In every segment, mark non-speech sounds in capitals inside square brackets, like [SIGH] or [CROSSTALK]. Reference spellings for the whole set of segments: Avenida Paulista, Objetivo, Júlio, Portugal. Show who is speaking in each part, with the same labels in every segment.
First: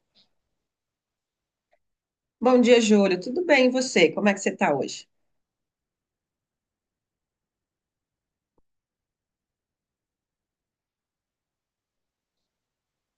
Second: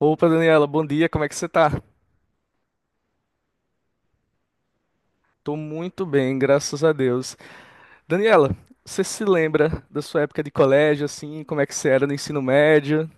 Speaker 1: Opa, Daniela, bom dia, como é que você tá?
Speaker 2: Bom dia, Júlio. Tudo bem, e você? Como é que você está hoje?
Speaker 1: Tô muito bem, graças a Deus. Daniela, você se lembra da sua época de colégio, assim, como é que você era no ensino médio?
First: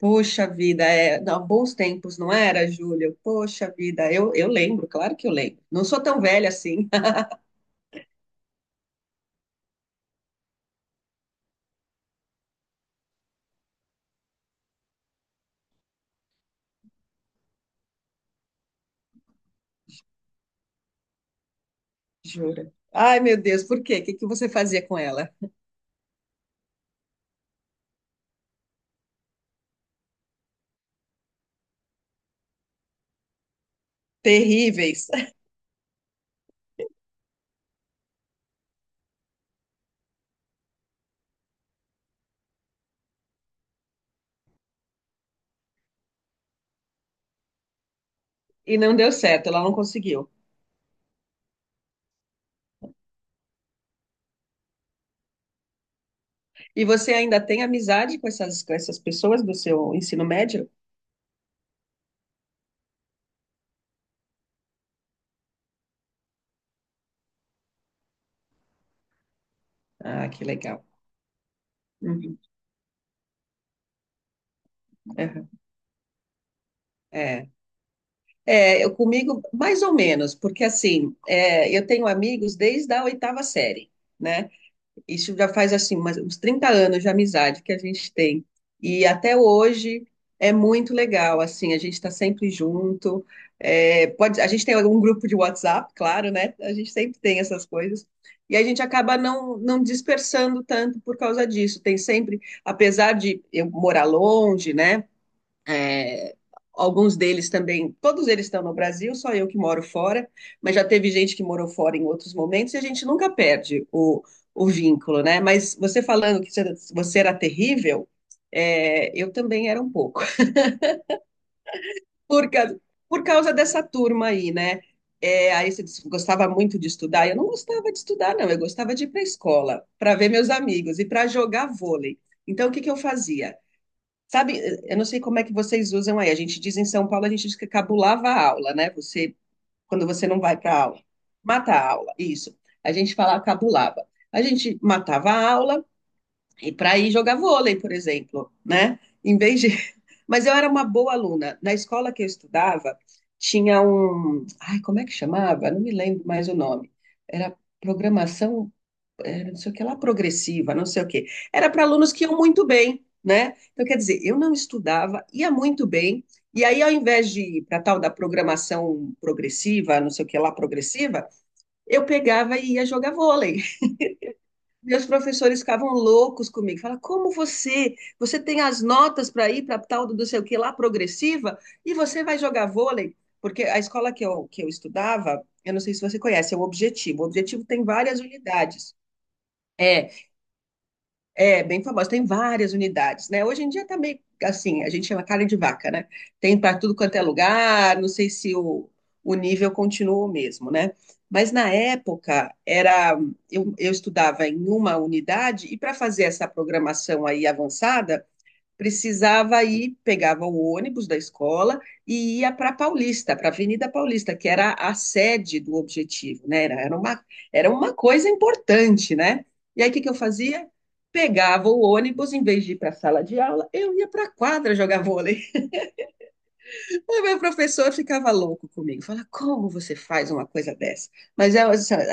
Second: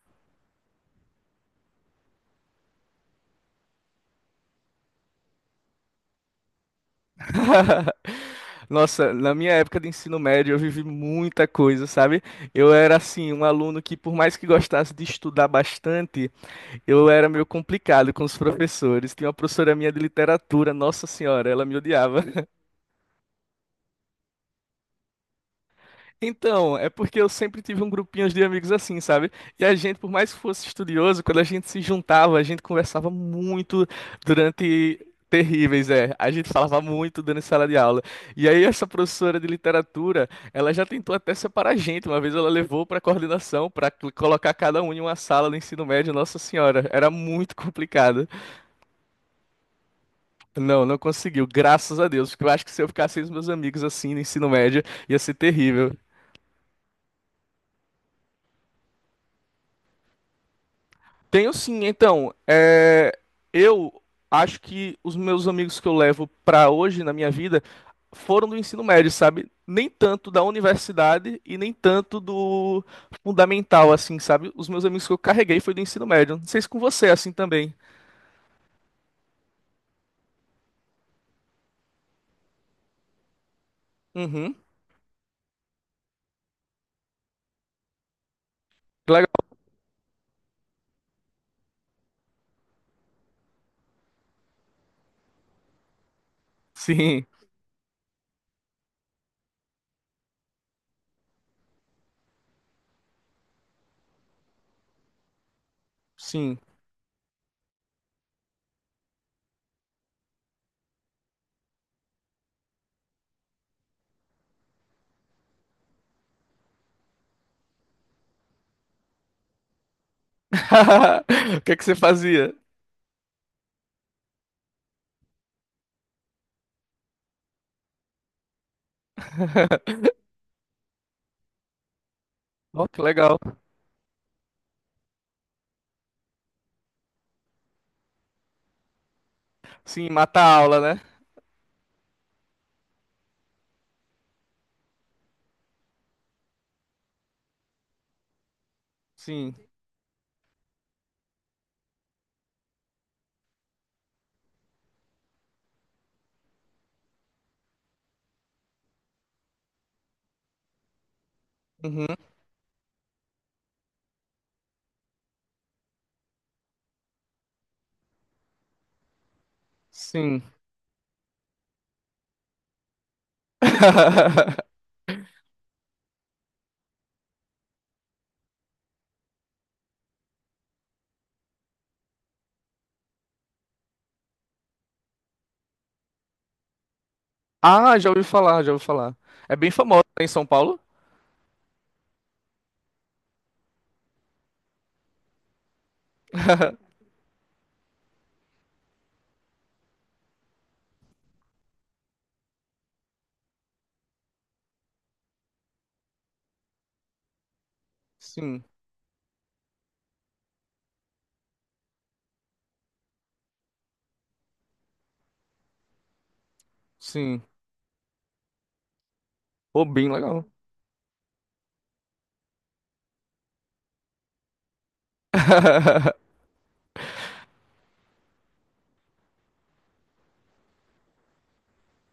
Speaker 2: Poxa vida, não, bons tempos, não era, Júlio? Poxa vida, eu lembro, claro que eu lembro. Não sou tão velha assim,
Speaker 1: [LAUGHS] Nossa, na minha época de ensino médio eu vivi muita coisa, sabe? Eu era, assim, um aluno que, por mais que gostasse de estudar bastante, eu era meio complicado com os professores. Tinha uma professora minha de literatura, nossa senhora, ela me odiava.
Speaker 2: [LAUGHS] jura. Ai, meu Deus, por quê? O que que você fazia com ela?
Speaker 1: Então, é porque eu sempre tive um grupinho de amigos assim, sabe? E a gente, por mais que fosse estudioso, quando a gente se juntava, a gente conversava muito durante
Speaker 2: Terríveis. [LAUGHS]
Speaker 1: terríveis, é. A gente falava muito durante sala de aula. E aí essa professora de literatura, ela já tentou até separar a gente. Uma vez ela levou para coordenação para colocar cada um em uma sala no ensino médio, Nossa Senhora, era muito complicado.
Speaker 2: E não deu certo, ela não conseguiu.
Speaker 1: Não, não conseguiu, graças a Deus, porque eu acho que se eu ficasse com os meus amigos assim no ensino médio, ia ser terrível.
Speaker 2: E você ainda tem amizade com essas pessoas do seu ensino médio?
Speaker 1: Tenho sim. Então, é, eu acho que os meus amigos que eu levo para hoje na minha vida foram do ensino médio, sabe? Nem
Speaker 2: Ah,
Speaker 1: tanto da
Speaker 2: que legal.
Speaker 1: universidade e nem tanto
Speaker 2: Uhum,
Speaker 1: do fundamental, assim, sabe? Os meus amigos que eu
Speaker 2: aham.
Speaker 1: carreguei foi do ensino médio. Não sei se com você é assim
Speaker 2: É.
Speaker 1: também.
Speaker 2: É, eu comigo, mais ou menos, porque assim, é, eu tenho amigos desde a oitava série, né?
Speaker 1: Uhum.
Speaker 2: Isso já faz assim uns 30 anos de amizade que a gente tem. E
Speaker 1: Legal.
Speaker 2: até hoje é muito legal, assim, a gente está sempre junto. É, pode, a gente tem algum grupo de WhatsApp, claro, né? A gente sempre
Speaker 1: Sim,
Speaker 2: tem essas coisas. E a gente acaba não dispersando tanto por causa disso. Tem sempre, apesar de eu morar longe, né? É,
Speaker 1: sim.
Speaker 2: alguns deles também, todos eles estão no Brasil, só eu que moro fora, mas já teve gente que morou fora em outros momentos e a gente nunca perde o vínculo, né? Mas você falando que você- era terrível, é, eu também era um pouco, [LAUGHS]
Speaker 1: [LAUGHS] O que é que você
Speaker 2: por,
Speaker 1: fazia?
Speaker 2: causa por causa dessa turma aí, né? É, aí você disse que gostava muito de estudar. Eu não gostava de estudar, não. Eu gostava de ir para a escola, para
Speaker 1: [LAUGHS]
Speaker 2: ver meus amigos e para jogar vôlei. Então, o que
Speaker 1: Oh,
Speaker 2: que eu
Speaker 1: que legal.
Speaker 2: fazia? Sabe, eu não sei como é que vocês usam aí. A gente diz em São Paulo, a gente diz que cabulava a aula, né? Quando
Speaker 1: Sim,
Speaker 2: você não
Speaker 1: mata a
Speaker 2: vai para
Speaker 1: aula,
Speaker 2: a
Speaker 1: né?
Speaker 2: aula, mata a aula, isso. A gente fala cabulava. A gente matava a aula e para ir jogar vôlei, por exemplo, né? Em
Speaker 1: Sim.
Speaker 2: vez de... [LAUGHS] Mas eu era uma boa aluna. Na escola que eu estudava, tinha um... Ai, como é que chamava? Não me lembro mais o nome. Era programação, era não sei o que lá, progressiva, não sei o que. Era para alunos
Speaker 1: Uhum.
Speaker 2: que iam muito bem, né? Então, quer dizer, eu não estudava, ia muito bem, e aí, ao invés de ir para tal da programação progressiva, não sei o que
Speaker 1: Sim.
Speaker 2: lá, progressiva, eu pegava e ia jogar vôlei.
Speaker 1: [LAUGHS]
Speaker 2: Meus professores ficavam loucos comigo. Falavam, como você? Você tem as notas para ir para tal do não sei o que lá, progressiva, e você vai jogar vôlei? Porque a escola que eu estudava, eu não sei se você conhece, é o Objetivo. O Objetivo tem
Speaker 1: Ah, já
Speaker 2: várias
Speaker 1: ouvi falar, já ouvi
Speaker 2: unidades.
Speaker 1: falar. É bem famosa,
Speaker 2: É,
Speaker 1: né, em São Paulo?
Speaker 2: é, bem famosa, tem várias unidades, né? Hoje em dia tá meio assim, a gente chama carne de vaca, né? Tem para tudo
Speaker 1: [LAUGHS]
Speaker 2: quanto é lugar, não sei se o nível continua o mesmo, né? Mas na época era, eu estudava em uma unidade e para fazer essa programação aí avançada,
Speaker 1: Sim,
Speaker 2: precisava ir, pegava o ônibus da escola e ia para Paulista, para a Avenida Paulista, que era a sede do Objetivo, né?
Speaker 1: sim.
Speaker 2: Era uma coisa importante, né? E
Speaker 1: Pô,
Speaker 2: aí o que que
Speaker 1: bem
Speaker 2: eu
Speaker 1: legal.
Speaker 2: fazia? Pegava o ônibus, em vez de ir para a sala de aula, eu ia para a quadra jogar vôlei.
Speaker 1: [LAUGHS]
Speaker 2: [LAUGHS] O meu professor ficava louco comigo, fala, como você faz uma coisa dessa? Mas é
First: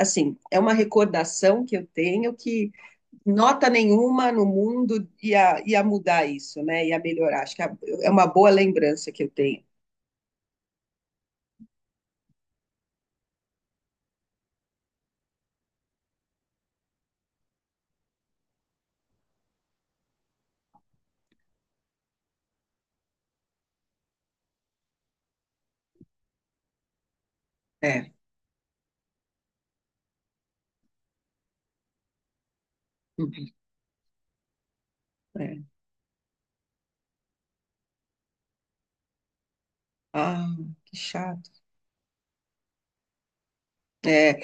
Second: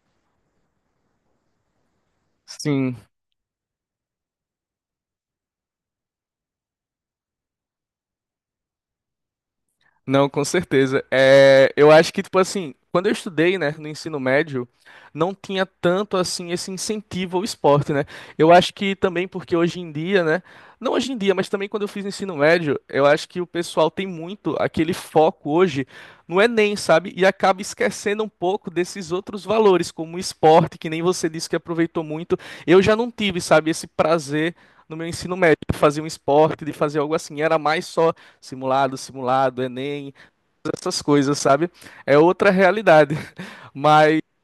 Speaker 2: assim, é uma recordação que eu tenho que
Speaker 1: Sim.
Speaker 2: nota nenhuma no mundo ia mudar isso, né? Ia melhorar. Acho que é uma boa lembrança que eu tenho.
Speaker 1: Não, com certeza. É, eu acho que, tipo assim, quando eu estudei, né, no ensino médio, não tinha tanto, assim, esse incentivo ao esporte, né? Eu acho que também porque hoje em dia, né, não hoje em dia, mas também quando eu fiz ensino médio, eu acho que o pessoal tem muito aquele foco hoje no Enem, sabe? E acaba
Speaker 2: É.
Speaker 1: esquecendo um pouco desses outros valores, como o esporte, que nem você disse que aproveitou muito. Eu já não tive,
Speaker 2: Uhum.
Speaker 1: sabe, esse prazer no meu ensino médio,
Speaker 2: É.
Speaker 1: de fazer um esporte, de fazer algo assim. Era mais só simulado, simulado, Enem,
Speaker 2: Ah, que
Speaker 1: essas coisas,
Speaker 2: chato.
Speaker 1: sabe? É outra realidade. [LAUGHS] Mas.
Speaker 2: É,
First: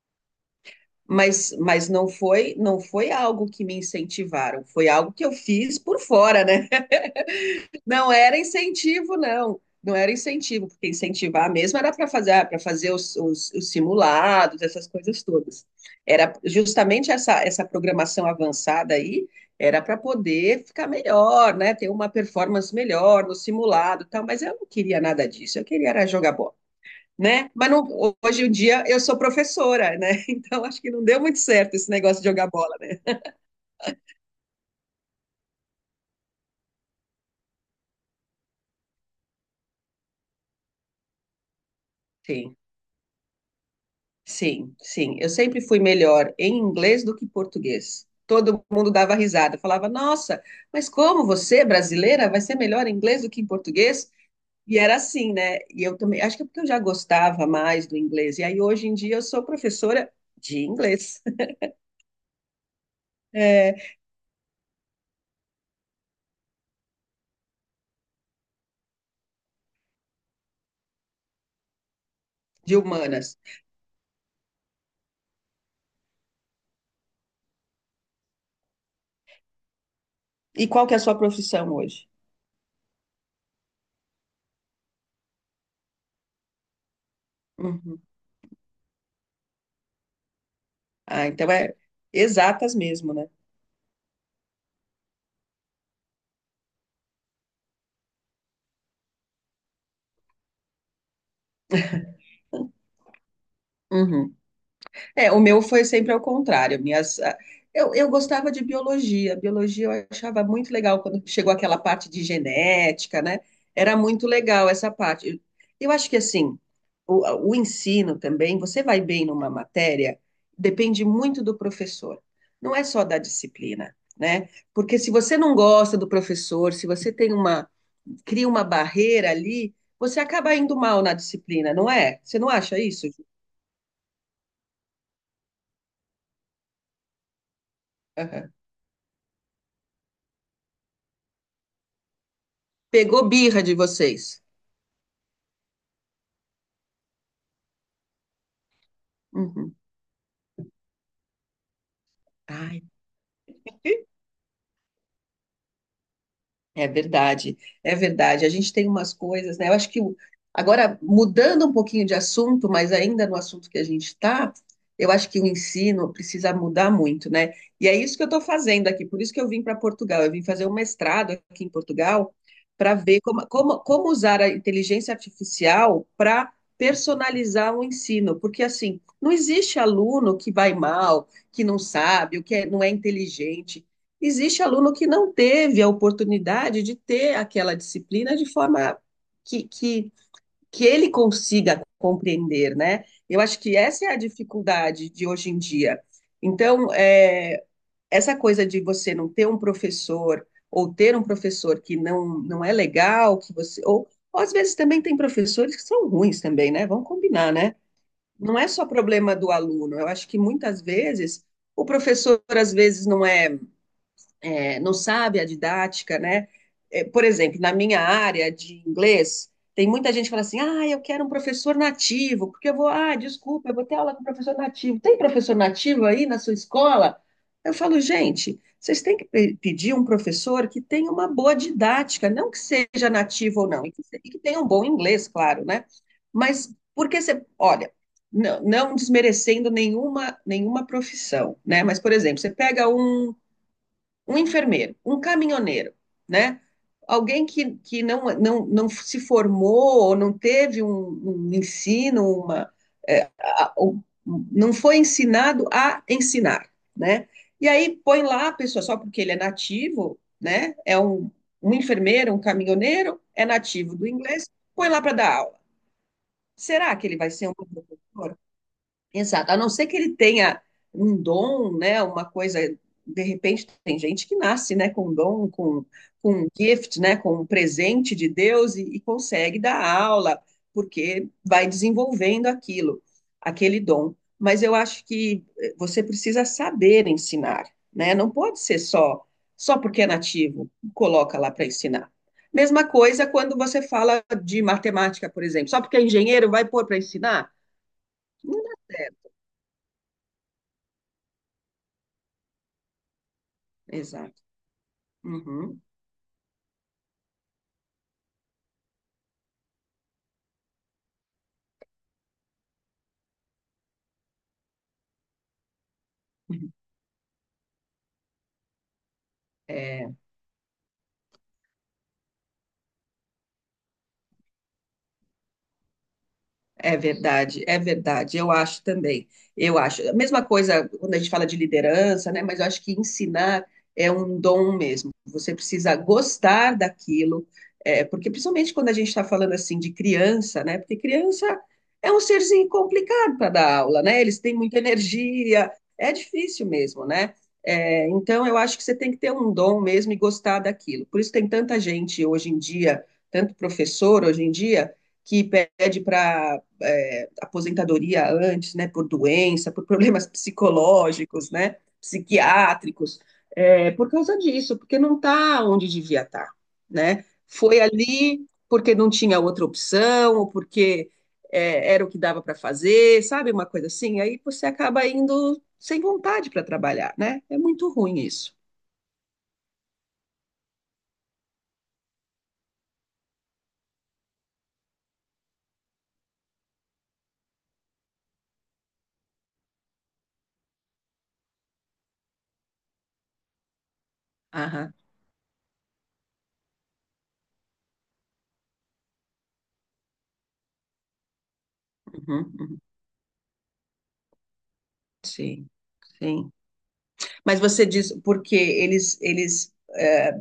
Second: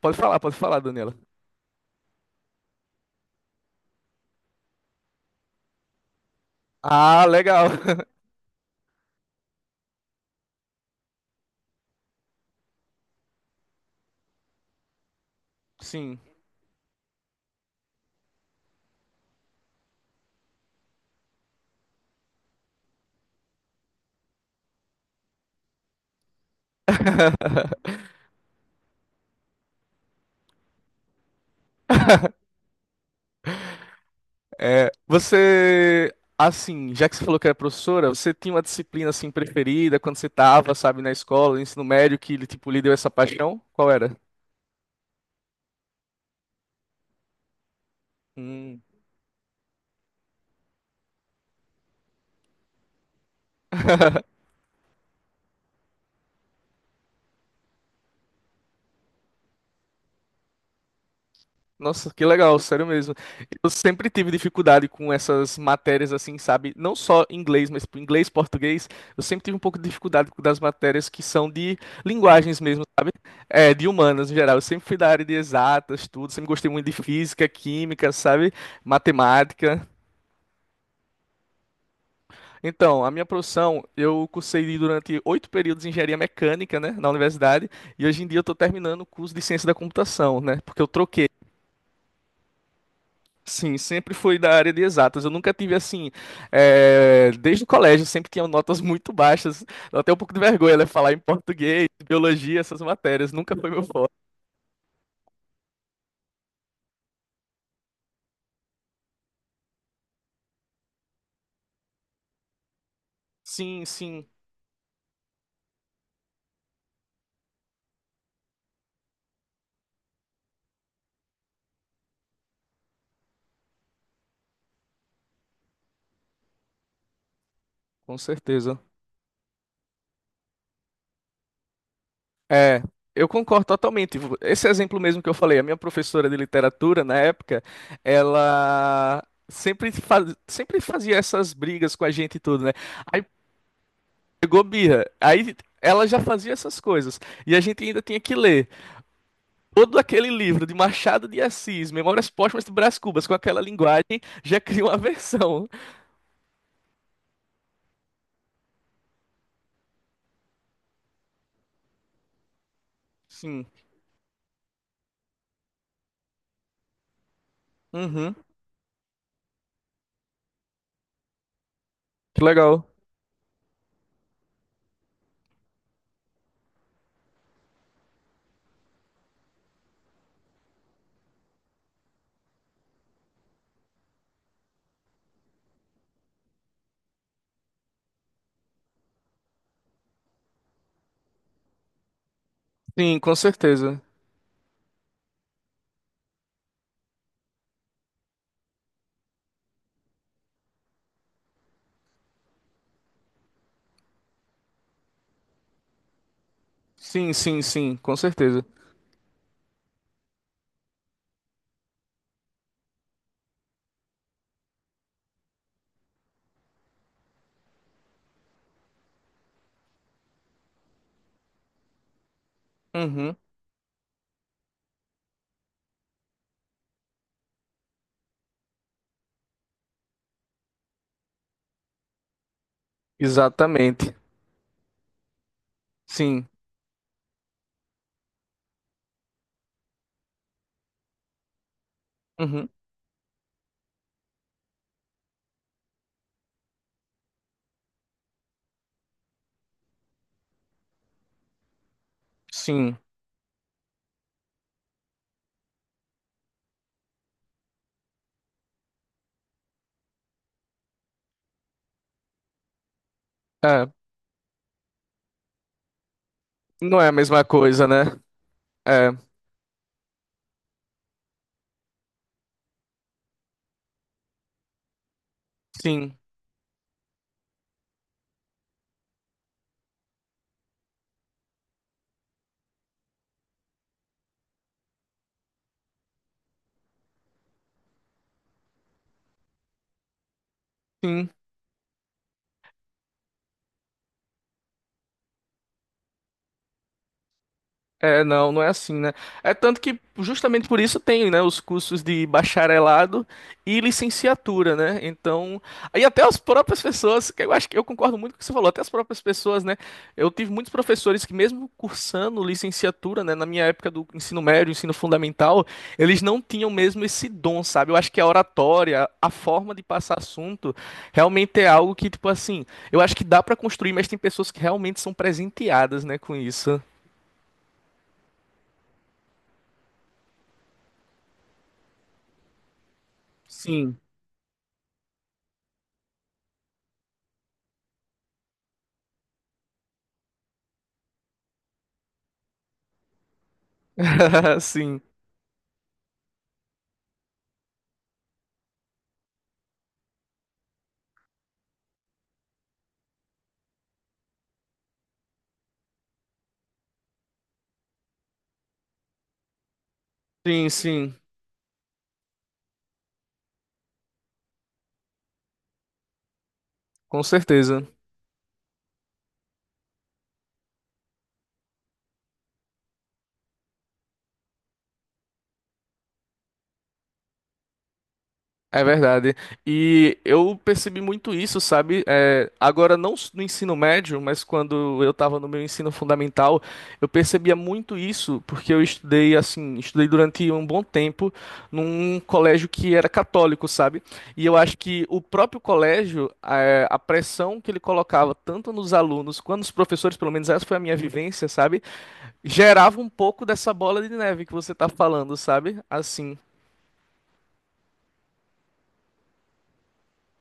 Speaker 1: Pode falar, Daniela.
Speaker 2: mas, não foi algo que me incentivaram, foi algo que eu fiz por fora, né?
Speaker 1: Ah, legal.
Speaker 2: Não era incentivo, não. Não era incentivo, porque incentivar mesmo era para fazer os simulados, essas coisas todas.
Speaker 1: [LAUGHS] Sim.
Speaker 2: Era justamente essa programação avançada aí, era para poder ficar melhor, né? Ter uma performance melhor no simulado, e tal. Mas eu não queria nada disso. Eu queria era jogar bola, né?
Speaker 1: [LAUGHS]
Speaker 2: Hoje em dia eu sou professora, né? [LAUGHS] Então acho que não deu muito certo esse negócio de jogar bola, né?
Speaker 1: Você, assim, já que você falou que era professora, você tinha uma disciplina assim preferida quando você estava, sabe, na escola, no ensino médio, que
Speaker 2: Sim.
Speaker 1: tipo lhe deu essa paixão? Qual era?
Speaker 2: Sim, sim. Eu sempre fui melhor em inglês do que português. Todo mundo dava risada, falava: Nossa, mas como você, brasileira, vai ser melhor em inglês do que em português? E era assim, né? E eu também, acho que é porque eu já gostava mais do inglês. E aí, hoje em dia, eu sou professora de inglês,
Speaker 1: Nossa, que legal, sério mesmo.
Speaker 2: [LAUGHS]
Speaker 1: Eu
Speaker 2: é,
Speaker 1: sempre tive dificuldade com essas matérias assim, sabe? Não só inglês, mas tipo, inglês, português. Eu sempre tive um pouco de dificuldade com das matérias que são de linguagens
Speaker 2: de
Speaker 1: mesmo,
Speaker 2: humanas.
Speaker 1: é, de humanas em geral. Eu sempre fui da área de exatas, tudo. Sempre gostei muito de física, química, sabe? Matemática.
Speaker 2: E qual que é a sua profissão hoje?
Speaker 1: Então, a minha profissão, eu cursei durante 8 períodos de engenharia mecânica, né, na universidade.
Speaker 2: Uhum.
Speaker 1: E hoje em dia eu estou terminando o curso de ciência da computação, né? Porque eu
Speaker 2: Ah,
Speaker 1: troquei.
Speaker 2: então é exatas mesmo, né?
Speaker 1: Sim, sempre fui da área de exatas. Eu nunca tive assim, desde o colégio, sempre tinha notas muito baixas. Dá até um pouco de vergonha, né? Falar em português, biologia, essas matérias. Nunca foi meu forte.
Speaker 2: Uhum. É, o meu foi sempre ao contrário. Minhas, ah, eu gostava de biologia. Biologia eu achava muito legal quando chegou aquela parte de genética, né?
Speaker 1: Sim,
Speaker 2: Era muito
Speaker 1: sim,
Speaker 2: legal essa parte. Eu acho que assim, o ensino também, você vai bem numa matéria, depende muito do professor. Não é só da disciplina, né? Porque se você não gosta do professor, se você tem uma,
Speaker 1: com
Speaker 2: cria uma
Speaker 1: certeza.
Speaker 2: barreira ali, você acaba indo mal na disciplina, não é? Você não acha
Speaker 1: É,
Speaker 2: isso?
Speaker 1: eu concordo totalmente. Esse exemplo mesmo que eu falei, a minha professora de literatura, na época,
Speaker 2: Ju?
Speaker 1: ela sempre fazia essas brigas com a gente e tudo, né? Aí
Speaker 2: Pegou birra de vocês.
Speaker 1: pegou birra. Aí ela já fazia essas coisas. E a gente ainda tinha que ler
Speaker 2: Uhum.
Speaker 1: todo aquele livro de Machado de Assis, Memórias Póstumas de
Speaker 2: Ai,
Speaker 1: Brás Cubas, com aquela linguagem, já cria uma versão.
Speaker 2: é verdade, é verdade. A gente tem umas coisas, né? Eu acho que o- agora, mudando um pouquinho de assunto, mas ainda no
Speaker 1: Sim.
Speaker 2: assunto que a gente está, eu acho que o ensino precisa mudar muito, né? E é isso que eu
Speaker 1: Uhum.
Speaker 2: estou fazendo aqui, por isso que eu vim para Portugal. Eu vim fazer um mestrado aqui em Portugal
Speaker 1: Que legal.
Speaker 2: para ver como usar a inteligência artificial para personalizar o ensino, porque assim, não existe aluno que vai mal, que não sabe, não é inteligente. Existe aluno que não teve a oportunidade de ter aquela disciplina de forma que, que, que ele consiga compreender, né?
Speaker 1: Sim, com
Speaker 2: Eu acho que
Speaker 1: certeza.
Speaker 2: essa é a dificuldade de hoje em dia. Então, é, essa coisa de você não ter um professor ou ter um professor que não é legal, que você ou às vezes também tem professores que são ruins também, né? Vamos
Speaker 1: Sim,
Speaker 2: combinar,
Speaker 1: sim,
Speaker 2: né?
Speaker 1: sim, com
Speaker 2: Não
Speaker 1: certeza.
Speaker 2: é só problema do aluno. Eu acho que muitas vezes o professor às vezes é, não sabe a didática, né? É, por exemplo, na minha área de inglês, tem muita gente que fala assim: ah, eu quero um professor nativo, porque eu vou, ah,
Speaker 1: Uhum.
Speaker 2: desculpa, eu vou ter aula com professor nativo. Tem professor nativo aí na sua escola? Eu falo, gente, vocês têm que pedir um professor que tenha uma boa didática, não que seja nativo ou não, e que,
Speaker 1: Exatamente.
Speaker 2: se- e que tenha um bom inglês, claro, né?
Speaker 1: Sim.
Speaker 2: Mas porque você, olha, não, não desmerecendo nenhuma profissão, né? Mas, por exemplo, você
Speaker 1: Uhum.
Speaker 2: pega um enfermeiro, um caminhoneiro, né? Alguém que não, não, não se formou ou não teve um ensino, uma,
Speaker 1: Sim.
Speaker 2: é, a- o- não foi ensinado a ensinar, né? E aí põe lá a pessoa só porque ele é nativo, né? É um, um enfermeiro, um caminhoneiro, é
Speaker 1: É.
Speaker 2: nativo do inglês, põe lá para dar aula. Será
Speaker 1: Não
Speaker 2: que
Speaker 1: é a
Speaker 2: ele vai
Speaker 1: mesma
Speaker 2: ser um
Speaker 1: coisa, né?
Speaker 2: professor?
Speaker 1: É.
Speaker 2: Exato, a não ser que ele tenha um dom, né, uma coisa, de repente tem gente que nasce, né, com dom,
Speaker 1: Sim.
Speaker 2: com um gift, né, com um presente de Deus e consegue dar aula, porque vai desenvolvendo aquilo, aquele dom. Mas eu acho que eh, você precisa saber ensinar, né? Não pode ser só porque é nativo,
Speaker 1: Sim.
Speaker 2: coloca lá para ensinar. Mesma coisa quando você fala de matemática, por exemplo, só porque é engenheiro vai pôr para ensinar?
Speaker 1: É, não, não
Speaker 2: Não
Speaker 1: é
Speaker 2: dá
Speaker 1: assim, né?
Speaker 2: certo.
Speaker 1: É tanto que justamente por isso tem, né, os cursos de bacharelado e
Speaker 2: Exato.
Speaker 1: licenciatura, né? Então,
Speaker 2: Uhum.
Speaker 1: aí até as próprias pessoas, que eu acho que eu concordo muito com o que você falou, até as próprias pessoas, né? Eu tive muitos professores que mesmo cursando licenciatura, né, na minha época do ensino médio, ensino fundamental, eles não tinham mesmo esse dom, sabe? Eu acho que a oratória, a forma de
Speaker 2: É,
Speaker 1: passar assunto, realmente é algo que, tipo assim, eu acho que dá pra construir, mas tem pessoas que realmente são presenteadas, né, com isso.
Speaker 2: é verdade, é verdade. Eu acho também. Eu acho. A mesma coisa quando a gente fala de liderança, né? Mas eu acho que ensinar
Speaker 1: Sim.
Speaker 2: é um dom mesmo. Você precisa gostar daquilo, é, porque principalmente quando a gente está falando assim de criança, né? Porque criança é um serzinho complicado para dar aula, né? Eles têm
Speaker 1: [LAUGHS]
Speaker 2: muita
Speaker 1: Sim,
Speaker 2: energia, é difícil mesmo, né? É, então eu acho que você tem que ter um dom mesmo e gostar daquilo. Por isso tem tanta gente hoje em dia, tanto professor hoje em dia que pede para é, aposentadoria antes, né, por doença, por problemas [LAUGHS]
Speaker 1: sim, sim,
Speaker 2: psicológicos, né, psiquiátricos, é, por causa disso, porque não está onde devia estar, tá,
Speaker 1: com
Speaker 2: né? Foi
Speaker 1: certeza.
Speaker 2: ali porque não tinha outra opção, ou porque é, era o que dava para fazer, sabe, uma coisa assim. Aí você acaba indo sem vontade para trabalhar, né? É muito ruim isso.
Speaker 1: É verdade. E eu percebi muito isso, sabe? É, agora, no ensino médio, mas quando eu estava no meu ensino fundamental, eu percebia muito isso, porque eu estudei, assim, estudei durante um bom tempo num colégio que era católico, sabe? E eu acho
Speaker 2: Aham,
Speaker 1: que o próprio colégio, é, a pressão que ele colocava tanto nos alunos quanto nos professores, pelo menos essa foi a minha vivência, sabe?
Speaker 2: uhum, uhum,
Speaker 1: Gerava um pouco dessa bola de neve que você tá falando,
Speaker 2: sim,
Speaker 1: sabe? Assim.
Speaker 2: sim. Mas você diz porque eles é,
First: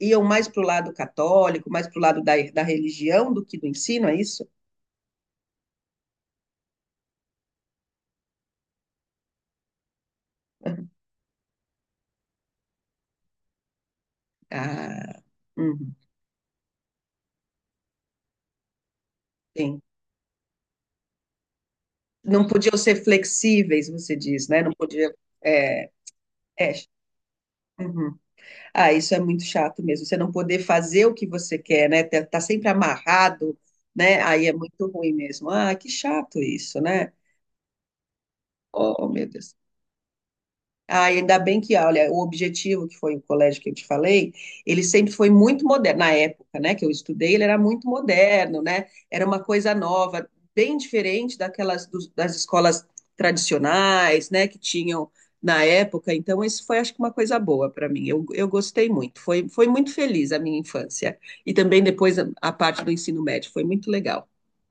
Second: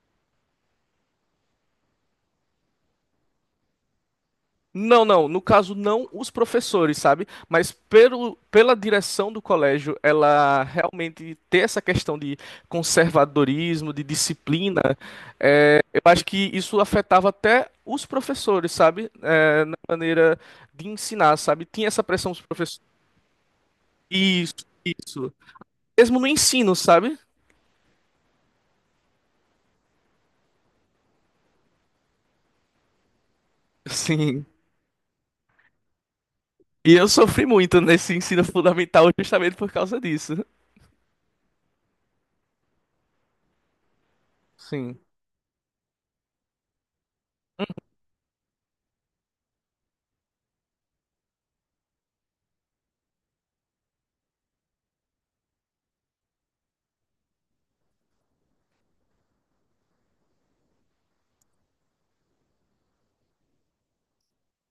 Speaker 2: iam mais para o lado católico, mais para o lado da religião do que do ensino, é isso?
Speaker 1: Não, não, no caso não os professores, sabe? Mas pelo, pela direção do colégio, ela realmente ter essa questão de conservadorismo, de disciplina,
Speaker 2: Ah,
Speaker 1: é,
Speaker 2: uhum,
Speaker 1: eu acho que isso afetava até os professores, sabe? É, na
Speaker 2: sim.
Speaker 1: maneira de ensinar, sabe? Tinha essa pressão dos
Speaker 2: Não podiam
Speaker 1: professores.
Speaker 2: ser flexíveis, você diz,
Speaker 1: Isso,
Speaker 2: né? Não podia.
Speaker 1: isso.
Speaker 2: É,
Speaker 1: Mesmo no
Speaker 2: é,
Speaker 1: ensino, sabe?
Speaker 2: uhum. Ah, isso é muito chato mesmo. Você não poder fazer o que você quer, né? Tá sempre amarrado, né?
Speaker 1: Sim.
Speaker 2: Aí é muito ruim mesmo. Ah, que chato isso,
Speaker 1: E eu
Speaker 2: né?
Speaker 1: sofri muito nesse ensino
Speaker 2: Oh,
Speaker 1: fundamental
Speaker 2: meu
Speaker 1: justamente
Speaker 2: Deus.
Speaker 1: por causa disso.
Speaker 2: Ah, ainda bem que, olha, o Objetivo, que foi o colégio que eu te falei, ele
Speaker 1: Sim.
Speaker 2: sempre foi muito moderno. Na época, né, que eu estudei, ele era muito moderno, né? Era uma coisa nova, bem diferente daquelas das escolas tradicionais, né, que tinham na época. Então, isso foi, acho que, uma coisa boa para mim. Eu gostei muito. Foi muito feliz a minha infância. E também depois a parte do ensino médio. Foi muito legal.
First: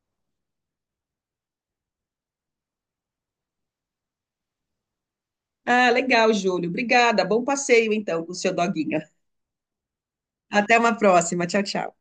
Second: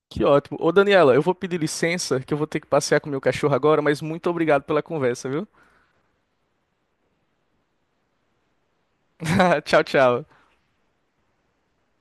Speaker 1: Que ótimo. Ô, Daniela, eu vou pedir licença, que eu vou ter que passear com meu cachorro agora, mas muito obrigado pela conversa, viu?
Speaker 2: Ah, legal, Júlio. Obrigada. Bom passeio, então, com o seu doguinho.
Speaker 1: [LAUGHS] Tchau, tchau.
Speaker 2: Até uma próxima. Tchau, tchau.